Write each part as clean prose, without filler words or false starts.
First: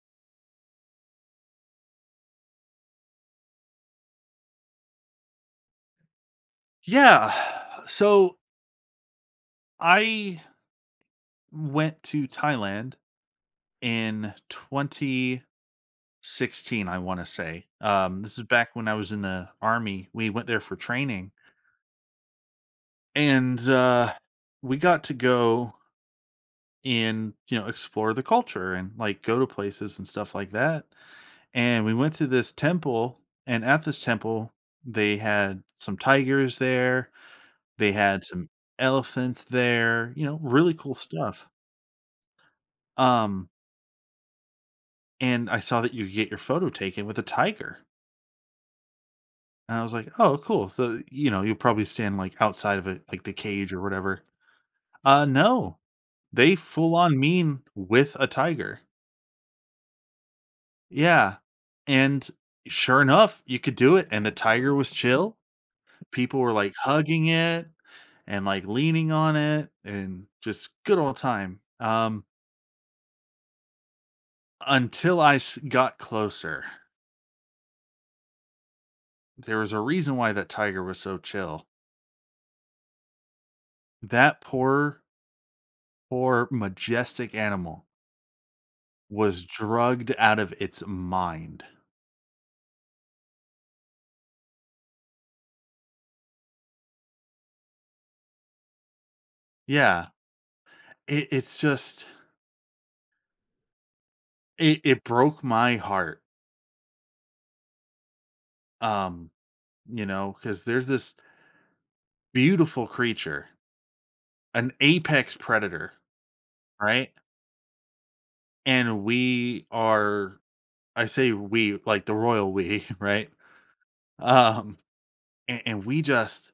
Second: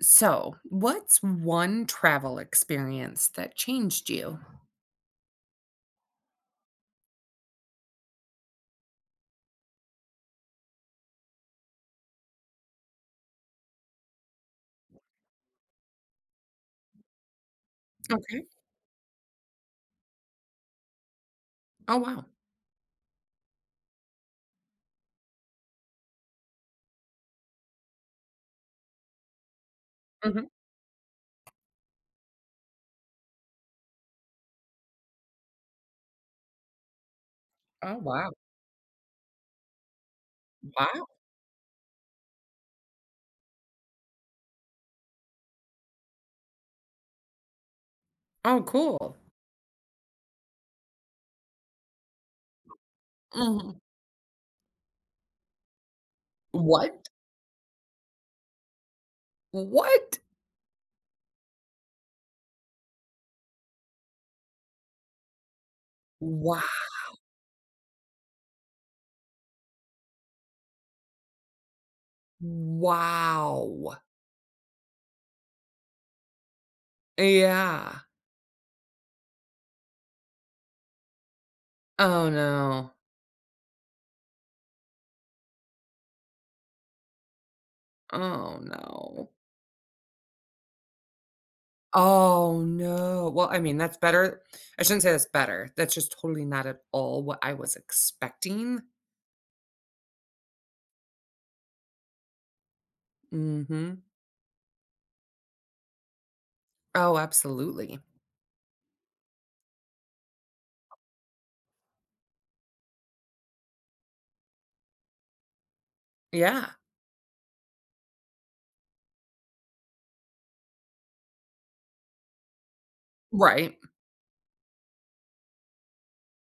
So, what's one travel experience that changed you? Yeah. So I went to Thailand in 2016, I want to say. This is Okay. back when I was in the army. We went there for training Oh, wow. and we got to go and, you know, explore the culture and like go to places and stuff Mhm. like that. And we went to this temple. And at this temple, they had some tigers there, they Oh, had wow. some elephants there, you know, really cool Wow. stuff. Um, And I saw that you could get your photo taken with a tiger. Oh, cool. And I was like, "Oh, cool." So, you know, you'll probably stand, like, outside of it, like, the cage Mhm. or whatever. No. They full What? on mean with a tiger. What? Yeah. And sure enough, you could do it, and the tiger was chill. People were, Wow. like, hugging it and, like, leaning on it and just good old time. Wow. Until I s got closer. Yeah. There was a reason why that tiger was so chill. Oh, no. That poor majestic animal Oh, no. was drugged out of its mind. Oh, no. Well, I mean, that's better. I shouldn't say that's better. That's just totally not at all what I was expecting. Yeah, it's just Mhm. it broke my heart. Oh, absolutely. Um, you know, because there's this beautiful creature, an apex predator, Yeah. right? And we are, I say we like the royal we, right? Right. Um, and we just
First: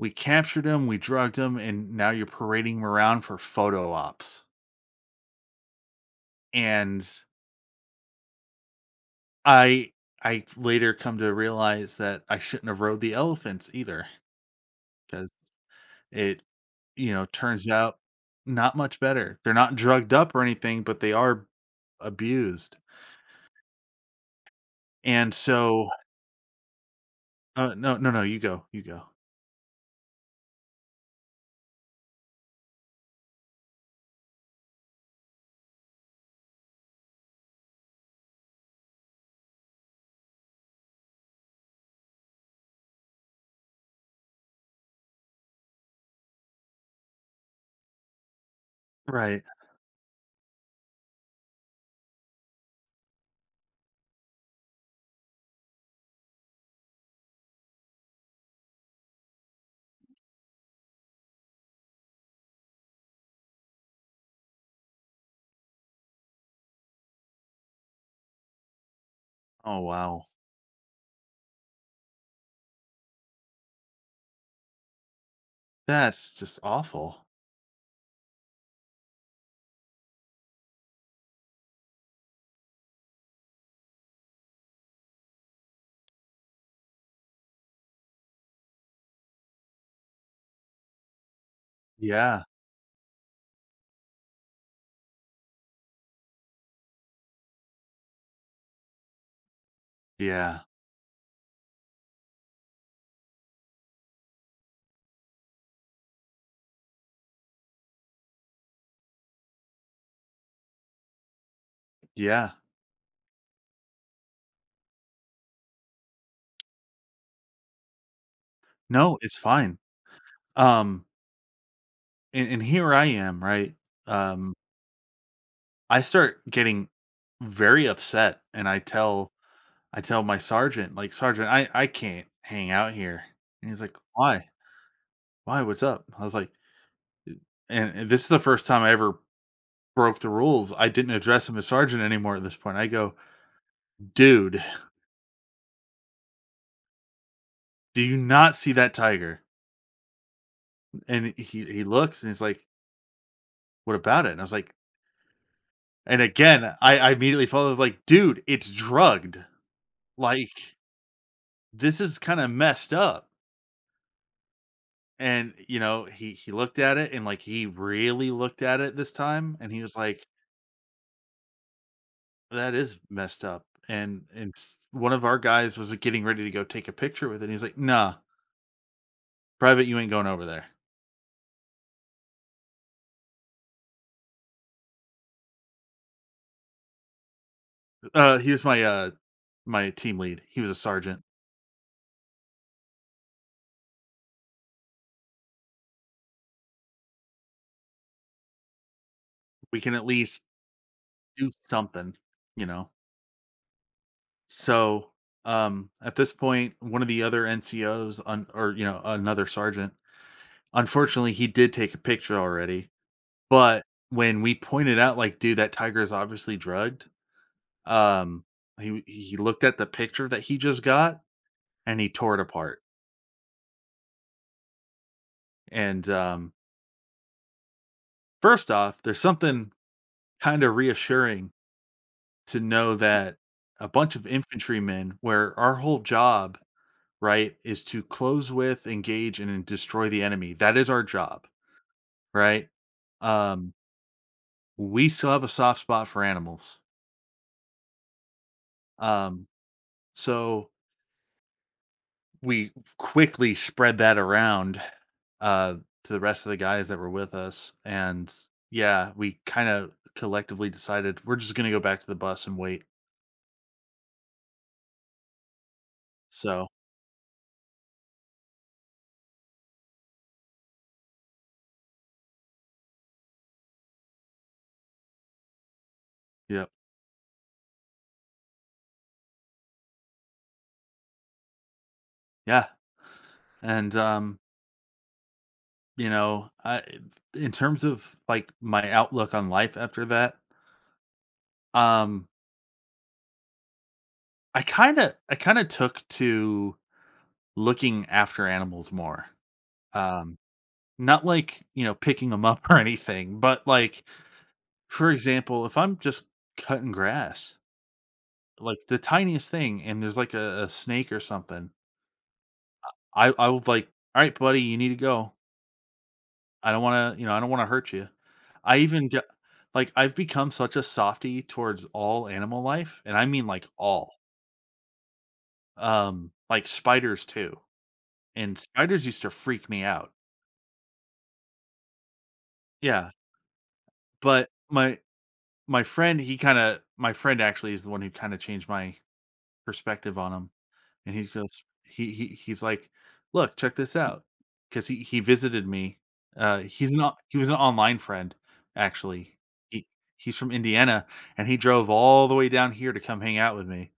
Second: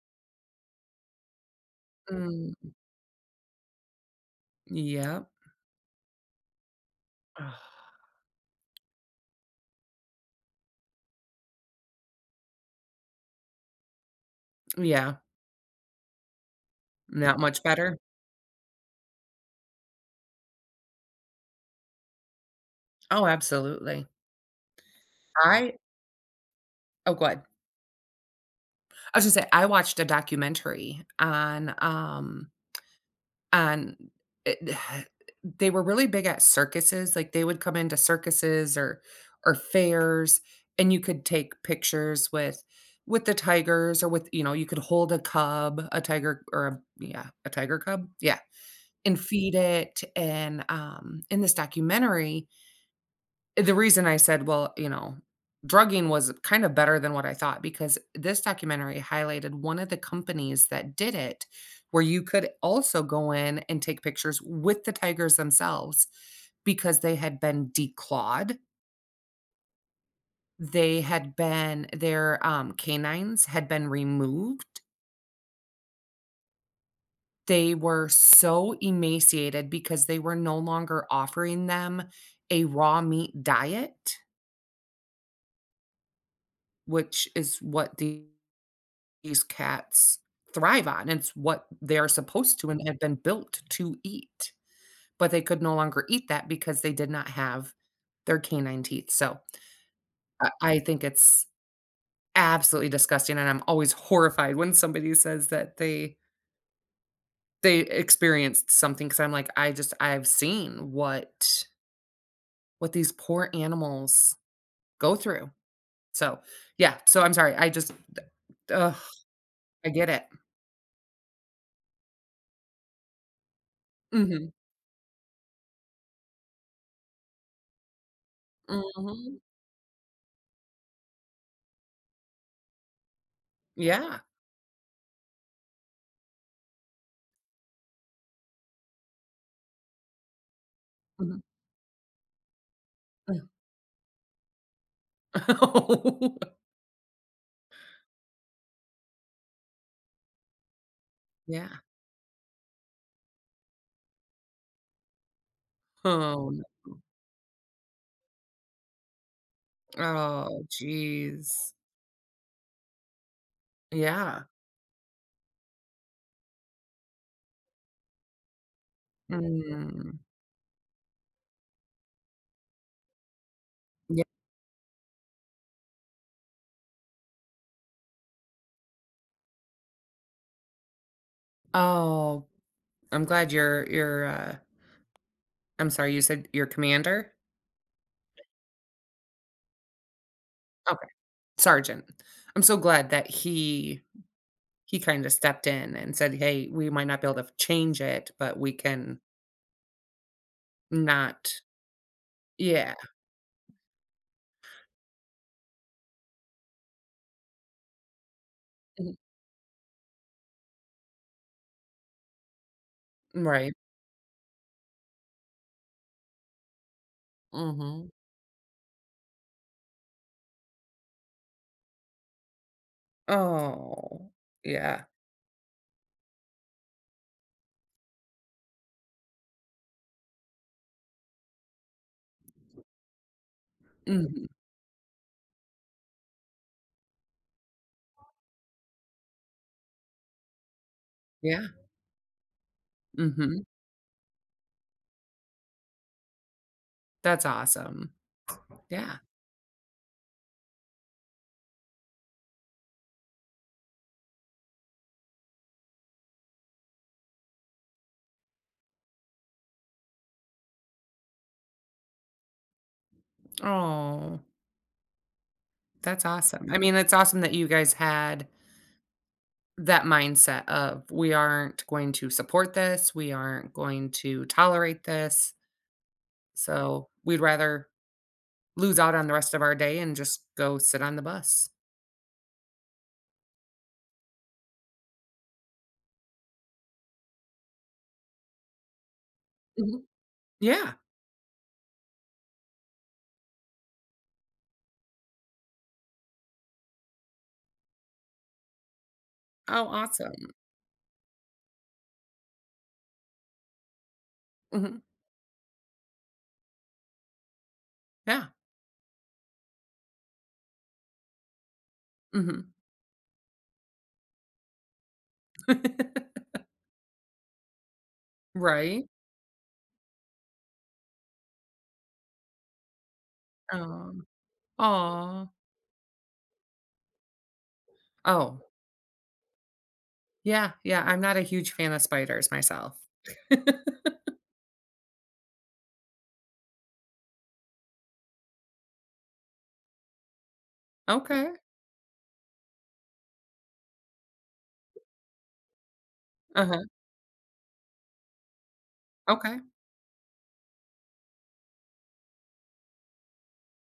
we captured him, we drugged him, and now you're Mm, parading him around for photo ops. yep. And Ugh. I I later come to realize that I shouldn't have rode the elephants either Yeah, because it, you know, not much turns better. out not much better. They're not drugged up or anything, but they are abused, Oh, absolutely. and I so Oh, good. No, no, no, you go, you go. I was gonna say, I watched a documentary on it they were really big at circuses, like, they would come into circuses or fairs, and you could take pictures with the tigers or with, you know, you could hold a cub, a tiger or a yeah, a tiger cub? Yeah, and Right. feed it, and, in this documentary, the reason I said, drugging was kind of better than what I thought because this documentary highlighted one of the companies that did it, where you could also go in and take pictures with the tigers themselves because they had been declawed. Oh, wow. They had been, their canines had been removed. That's just awful. They were so emaciated because they were no longer offering them a raw meat diet, which is what the these cats thrive on. It's what they are Yeah, supposed to and have been built to eat, but they could no longer eat that because they did not have their canine teeth, so, I yeah, I think it's absolutely disgusting, and I'm always horrified when somebody says that they experienced something because 'cause I'm like, I've seen yeah. what these poor animals go through, so, yeah, so I'm sorry, I just ugh, No, it's fine. I get it. Um, and here I am, right? Mhm, Um, I start getting very upset, and mhm, I tell my sergeant, like, "Sergeant, I can't hang out here." And he's like, yeah, "Why? Why? What's up?" I was like and this is the first time I ever broke the rules. I didn't mhm. address him as sergeant anymore at this point. I go, "Dude, Oh. do you not see that tiger?" And he Yeah. he looks and he's like, "What about it?" And I was like and Oh, n. again, I immediately followed, like, "Dude, it's drugged. Oh, Like, jeez. this is kinda messed up." Yeah. And, you know, he looked at it and, like, he really looked at it this time, and he was Mm, like, that is messed up, yeah. And s one of our guys was like, getting ready to go take a picture with it, and he's like, "Nah, private, you ain't going over there." Oh, I'm glad you your I'm sorry, you said your commander? He was my, my team lead. He was a Okay, sergeant. sergeant. I'm so glad that he kinda stepped in and said, "Hey, we might not be able to change it, but we can We can at least do not." something, you know? Yeah. So, at this point, one of the other NCOs on or, you know, Mhm. another sergeant, unfortunately, he did take a picture already, Right. but when we pointed out, like, "Dude, that tiger is obviously drugged," Mhm. um, he looked at the picture that he just got and he tore it apart. Oh, yeah. And first off, there's something kind of reassuring to know that a bunch of Mhm. infantrymen, where our whole job, right, is to close with, engage, and destroy the enemy. That is our job, Yeah. right? Mhm. Um, we still have a soft spot for animals. That's awesome. Yeah. Um, so we quickly spread that around uh to the rest of the guys that were with us and yeah we kind of collectively decided we're just going to go back to the bus and wait Oh. That's awesome. so I mean, it's awesome that you guys had that mindset of we aren't going to support this, we aren't going to tolerate this. yeah So we'd rather lose out on the rest of our day and just go sit on the bus. yeah and you know I in terms of like my outlook on life Mhm. after that Yeah. um I kind of took to looking after animals more Oh, um awesome. not like you know picking them up or anything but like Mhm. for example, if I'm just cutting grass, Yeah. like the tiniest thing, and there's like a snake or something, Hmm. I would like, all right, buddy, you need to go. I don't want to, you know, I don't want to hurt you. I Right. even get like I've become such a softy towards all animal life, and I mean like all, Um, aw. Like spiders too. And Oh, spiders used to freak me out. yeah. Yeah. I'm not a huge fan of spiders myself. Yeah, but my friend, he kind of my friend actually is the one who kind of changed my perspective on them. And he Okay. goes he he's like, "Look, check this out," because he visited me. Uh, Uh huh. he's an he was an online friend, actually. Okay. He he's from Indiana, and he drove all the way down here to come hang out with me,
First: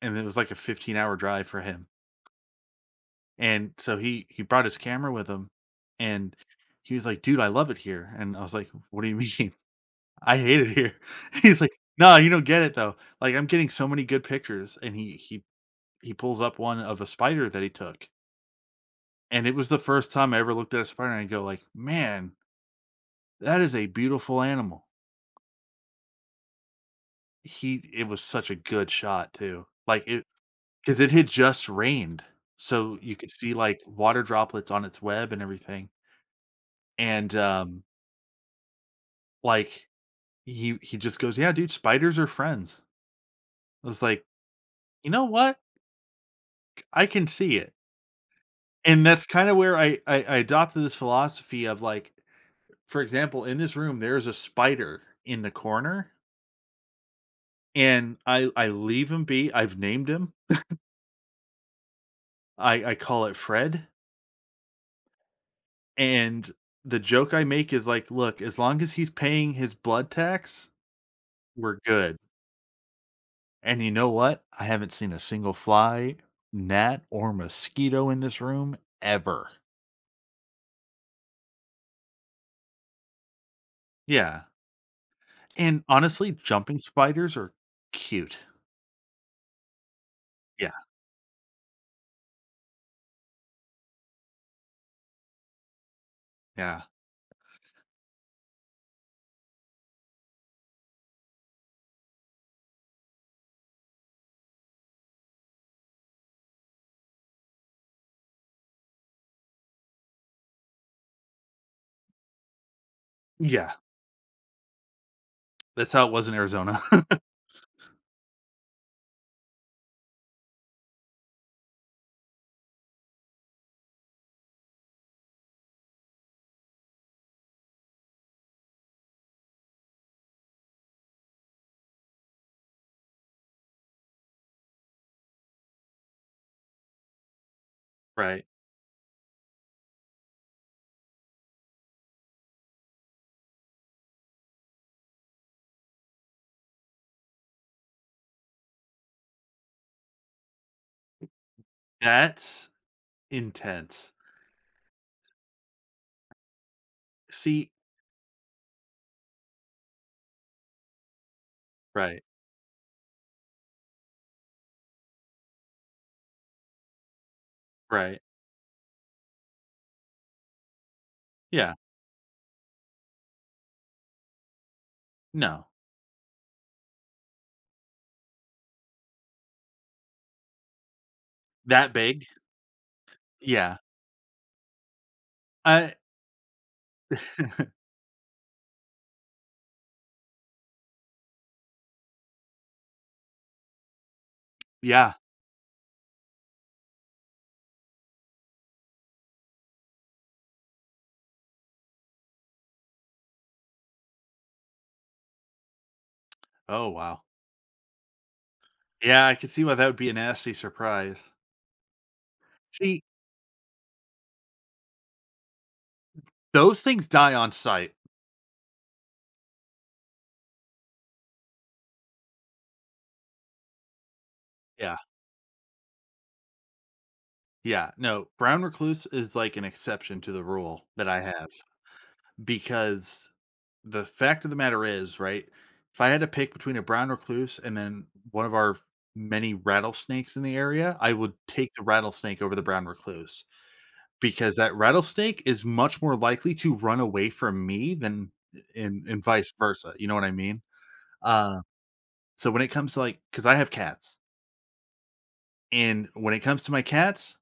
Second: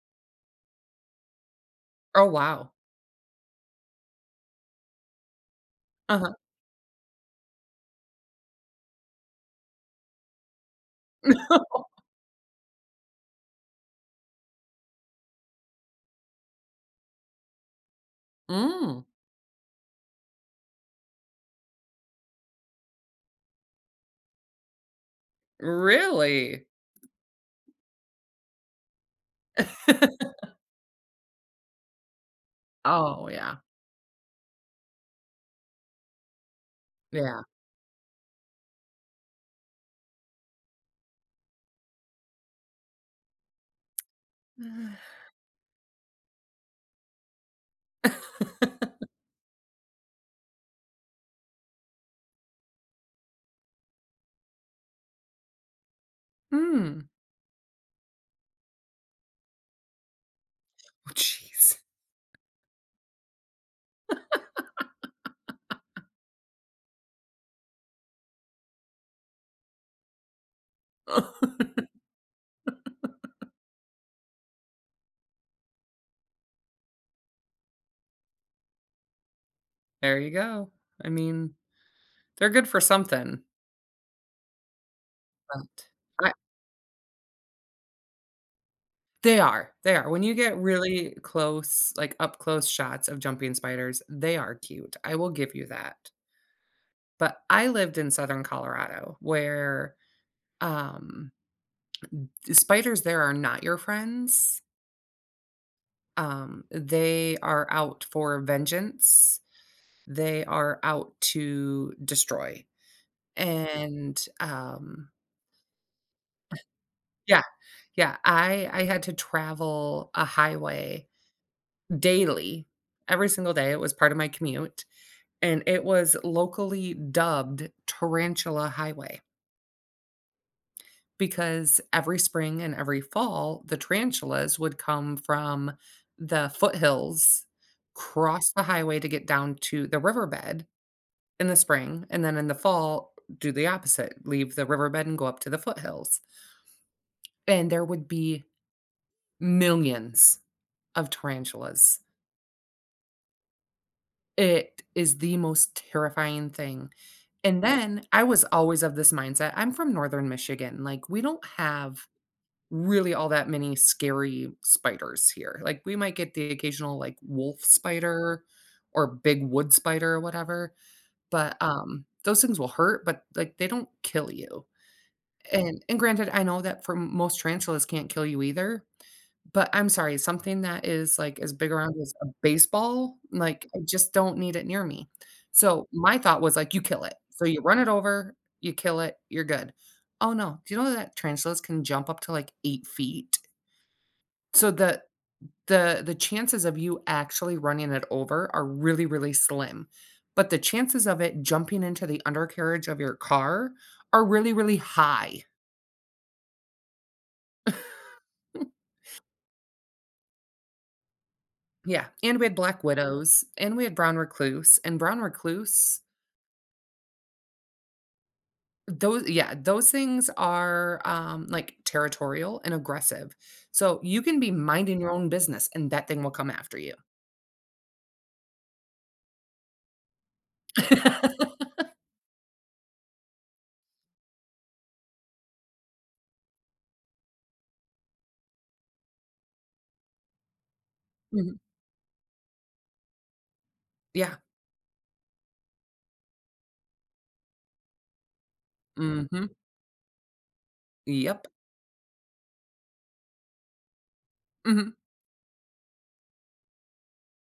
and it was like a 15-hour drive for him. Oh, wow. And so he brought his camera with him, Uh huh. and he was like, "Dude, I love it here." And I was like, "What do you mean? I hate it here." He's like, "No, you don't get it, though. Like, I'm getting so many good pictures." And he pulls up one of a spider that he took. Mm. And it was the first time I ever looked at a spider and go like, "Man, that is a beautiful animal." Really? He It was such a good shot too. Like it, because it had just rained, so you Oh, could see, yeah. like, water droplets on its web and everything. And, Yeah. Like, he just goes, "Yeah, dude, spiders are friends." I was like, "You know what? I can see it." And that's kinda where I adopted this philosophy of, like, for example, in this room, there is a spider in the corner, Hmm. and I leave him be. I've named him. Oh, jeez. I call it Fred, and the joke I make is like, "Look, as long as he's paying his blood tax, we're good." And you know what? I haven't seen a single fly, gnat, or mosquito in this room ever. There you go. I mean, they're good for something, Yeah, and but I honestly, jumping spiders are cute. they are, they are. When you get Yeah, really close, like, up close shots of jumping spiders, they are cute. I will give you that. yeah, But I lived in Southern Colorado where, um, the spiders there are not your friends. They are out for vengeance. They are out to destroy, yeah. and, um. That's how it was in Arizona. Yeah, yeah, I had to travel a highway daily, every single day, it was part of my commute, and it was locally dubbed Tarantula Highway because every spring and every fall, the tarantulas would come from the foothills, Right. cross the highway to get down to the riverbed in the spring, and then in the fall, do the opposite, leave the riverbed and go up to the foothills. And there would be millions of tarantulas. That's intense. It is the most terrifying thing. And See then I was always of this mindset. I'm from northern Michigan. Like, we don't have right, really all that many scary spiders here. Like, we might get the occasional like wolf right. spider or big wood spider or whatever, but Yeah, those things will hurt, but like they don't kill you. no. And granted, I know that for most tarantulas can't kill you either, but I'm sorry, something that is, like, as big That around as a big baseball, like, I Yeah. just don't need it near me. So, I my thought was, like, you kill it. So, you run it over, you kill it, you're good. Oh, no, do you know that tarantulas can jump up to, like, 8 feet? So, the Yeah. the the chances of you actually running it over are really, really slim, but the chances of it jumping into the undercarriage of your car are really, really high. Oh, wow. Yeah, I could see why that would be a nasty surprise. Yeah, and we had Black See, Widows, and we had Brown Recluse, and Brown Recluse those things die on sight. those yeah, those things are, like, territorial and aggressive. So, you can be Yeah. minding your own business, and that thing will come after you. Yeah. No, brown recluse is like an exception to the rule that I have because the fact of the matter is, right, if I had to pick between a brown recluse and then one of our many rattlesnakes in the area, I would Mhm. take the rattlesnake over the brown recluse. Yeah. Because that rattlesnake is much more likely to run away from me than and Mhm. vice versa, you know what I mean? Yep. Uh, so when it comes to, like, cause I have cats, Mhm. and when it comes to my cats,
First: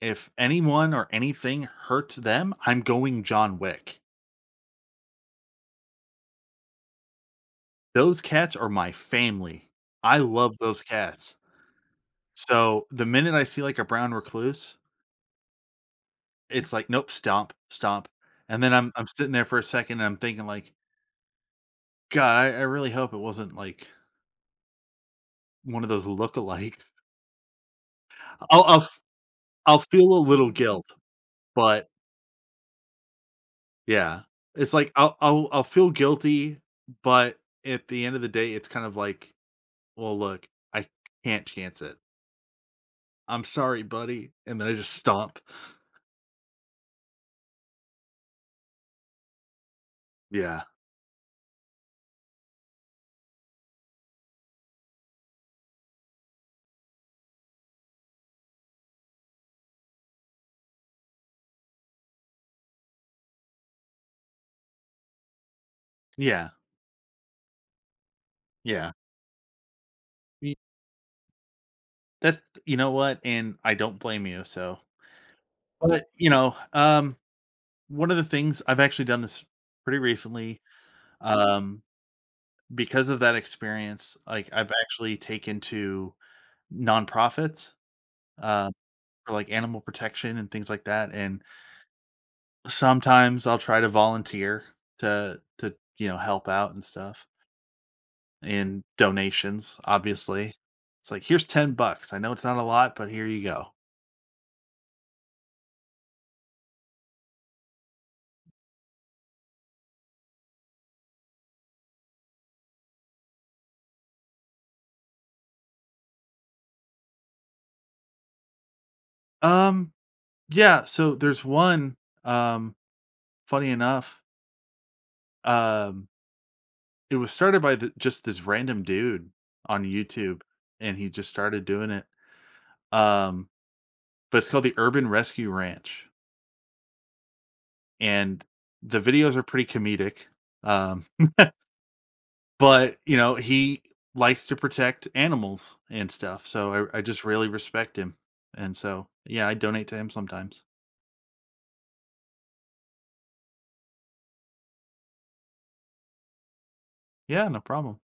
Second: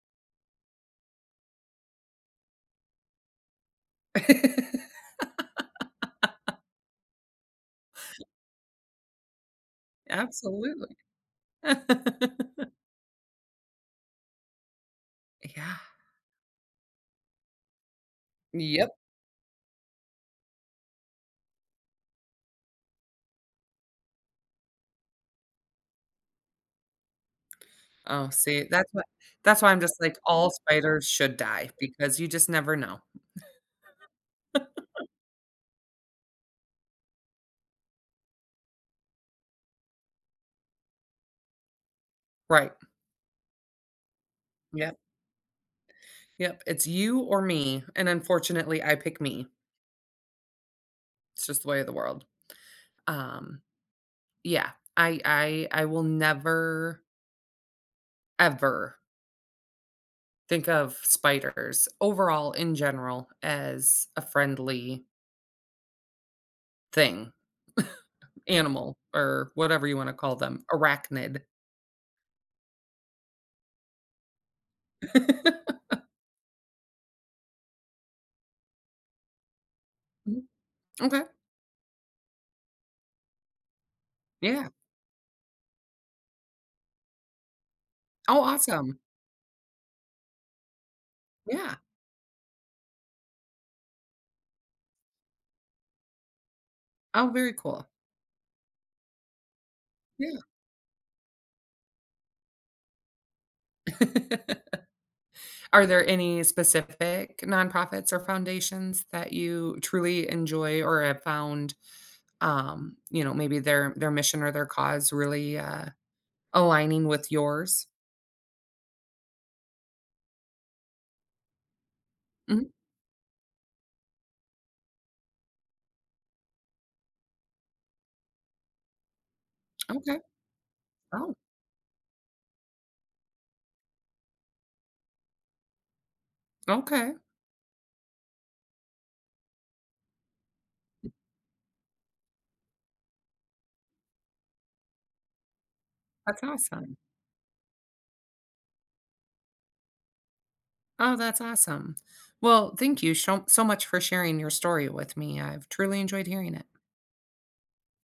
if anyone or anything hurts them, I'm going John Wick. Those cats are my family. I love those Absolutely. cats. So, the minute I see, like, a brown recluse, Yeah. it's like, "Nope, stomp, stomp," and then Yep. I'm sitting there for a second, and I'm thinking like, "God, I really hope it wasn't, like" one of those lookalikes. Oh, I'll see, I'll f that's why I'm I'll just feel like, a all little guilt, spiders should die but because you just never know. yeah. It's like I'll feel guilty, but at the end of the day, it's kind of like, "Well, look, I can't chance it. Right. I'm sorry, buddy," and then I just Yep. stomp. Yep, it's you or me, and unfortunately, I pick me. Yeah. It's just the way of the world. Um, yeah, I will never ever think of spiders overall in general as a friendly Yeah. thing, Yeah. animal or whatever you wanna call Y them, arachnid. That's you know what? And I don't blame you, so but, you know, one of the things I've actually done this pretty Mhm, recently, okay, um, because of that experience, like, yeah. I've actually taken to nonprofits, Oh, uh, awesome. for, like, animal protection and things like that, and Yeah. sometimes I'll try to volunteer to, you know, help out and stuff, Oh, very cool. and donations, Yeah. obviously. It's like, "Here's 10 bucks. I know it's not a lot, but here you go." Are there any specific nonprofits or foundations that you truly enjoy or have found, you know, maybe their mission or their cause really, aligning with yours? Um, yeah, so there's one, Mhm, um, funny enough, um, it was started by the just this random dude on okay. YouTube, and he just Oh, started doing it, um, but it's called the Urban Rescue Ranch. okay. And the videos are pretty comedic. Um, but you know, he likes to protect animals and That's stuff. So awesome. I just really respect him. And so yeah, I donate to him sometimes. Oh, that's awesome. Well, thank you so so much for sharing your story with me. I've truly enjoyed hearing it. Yeah, no problem.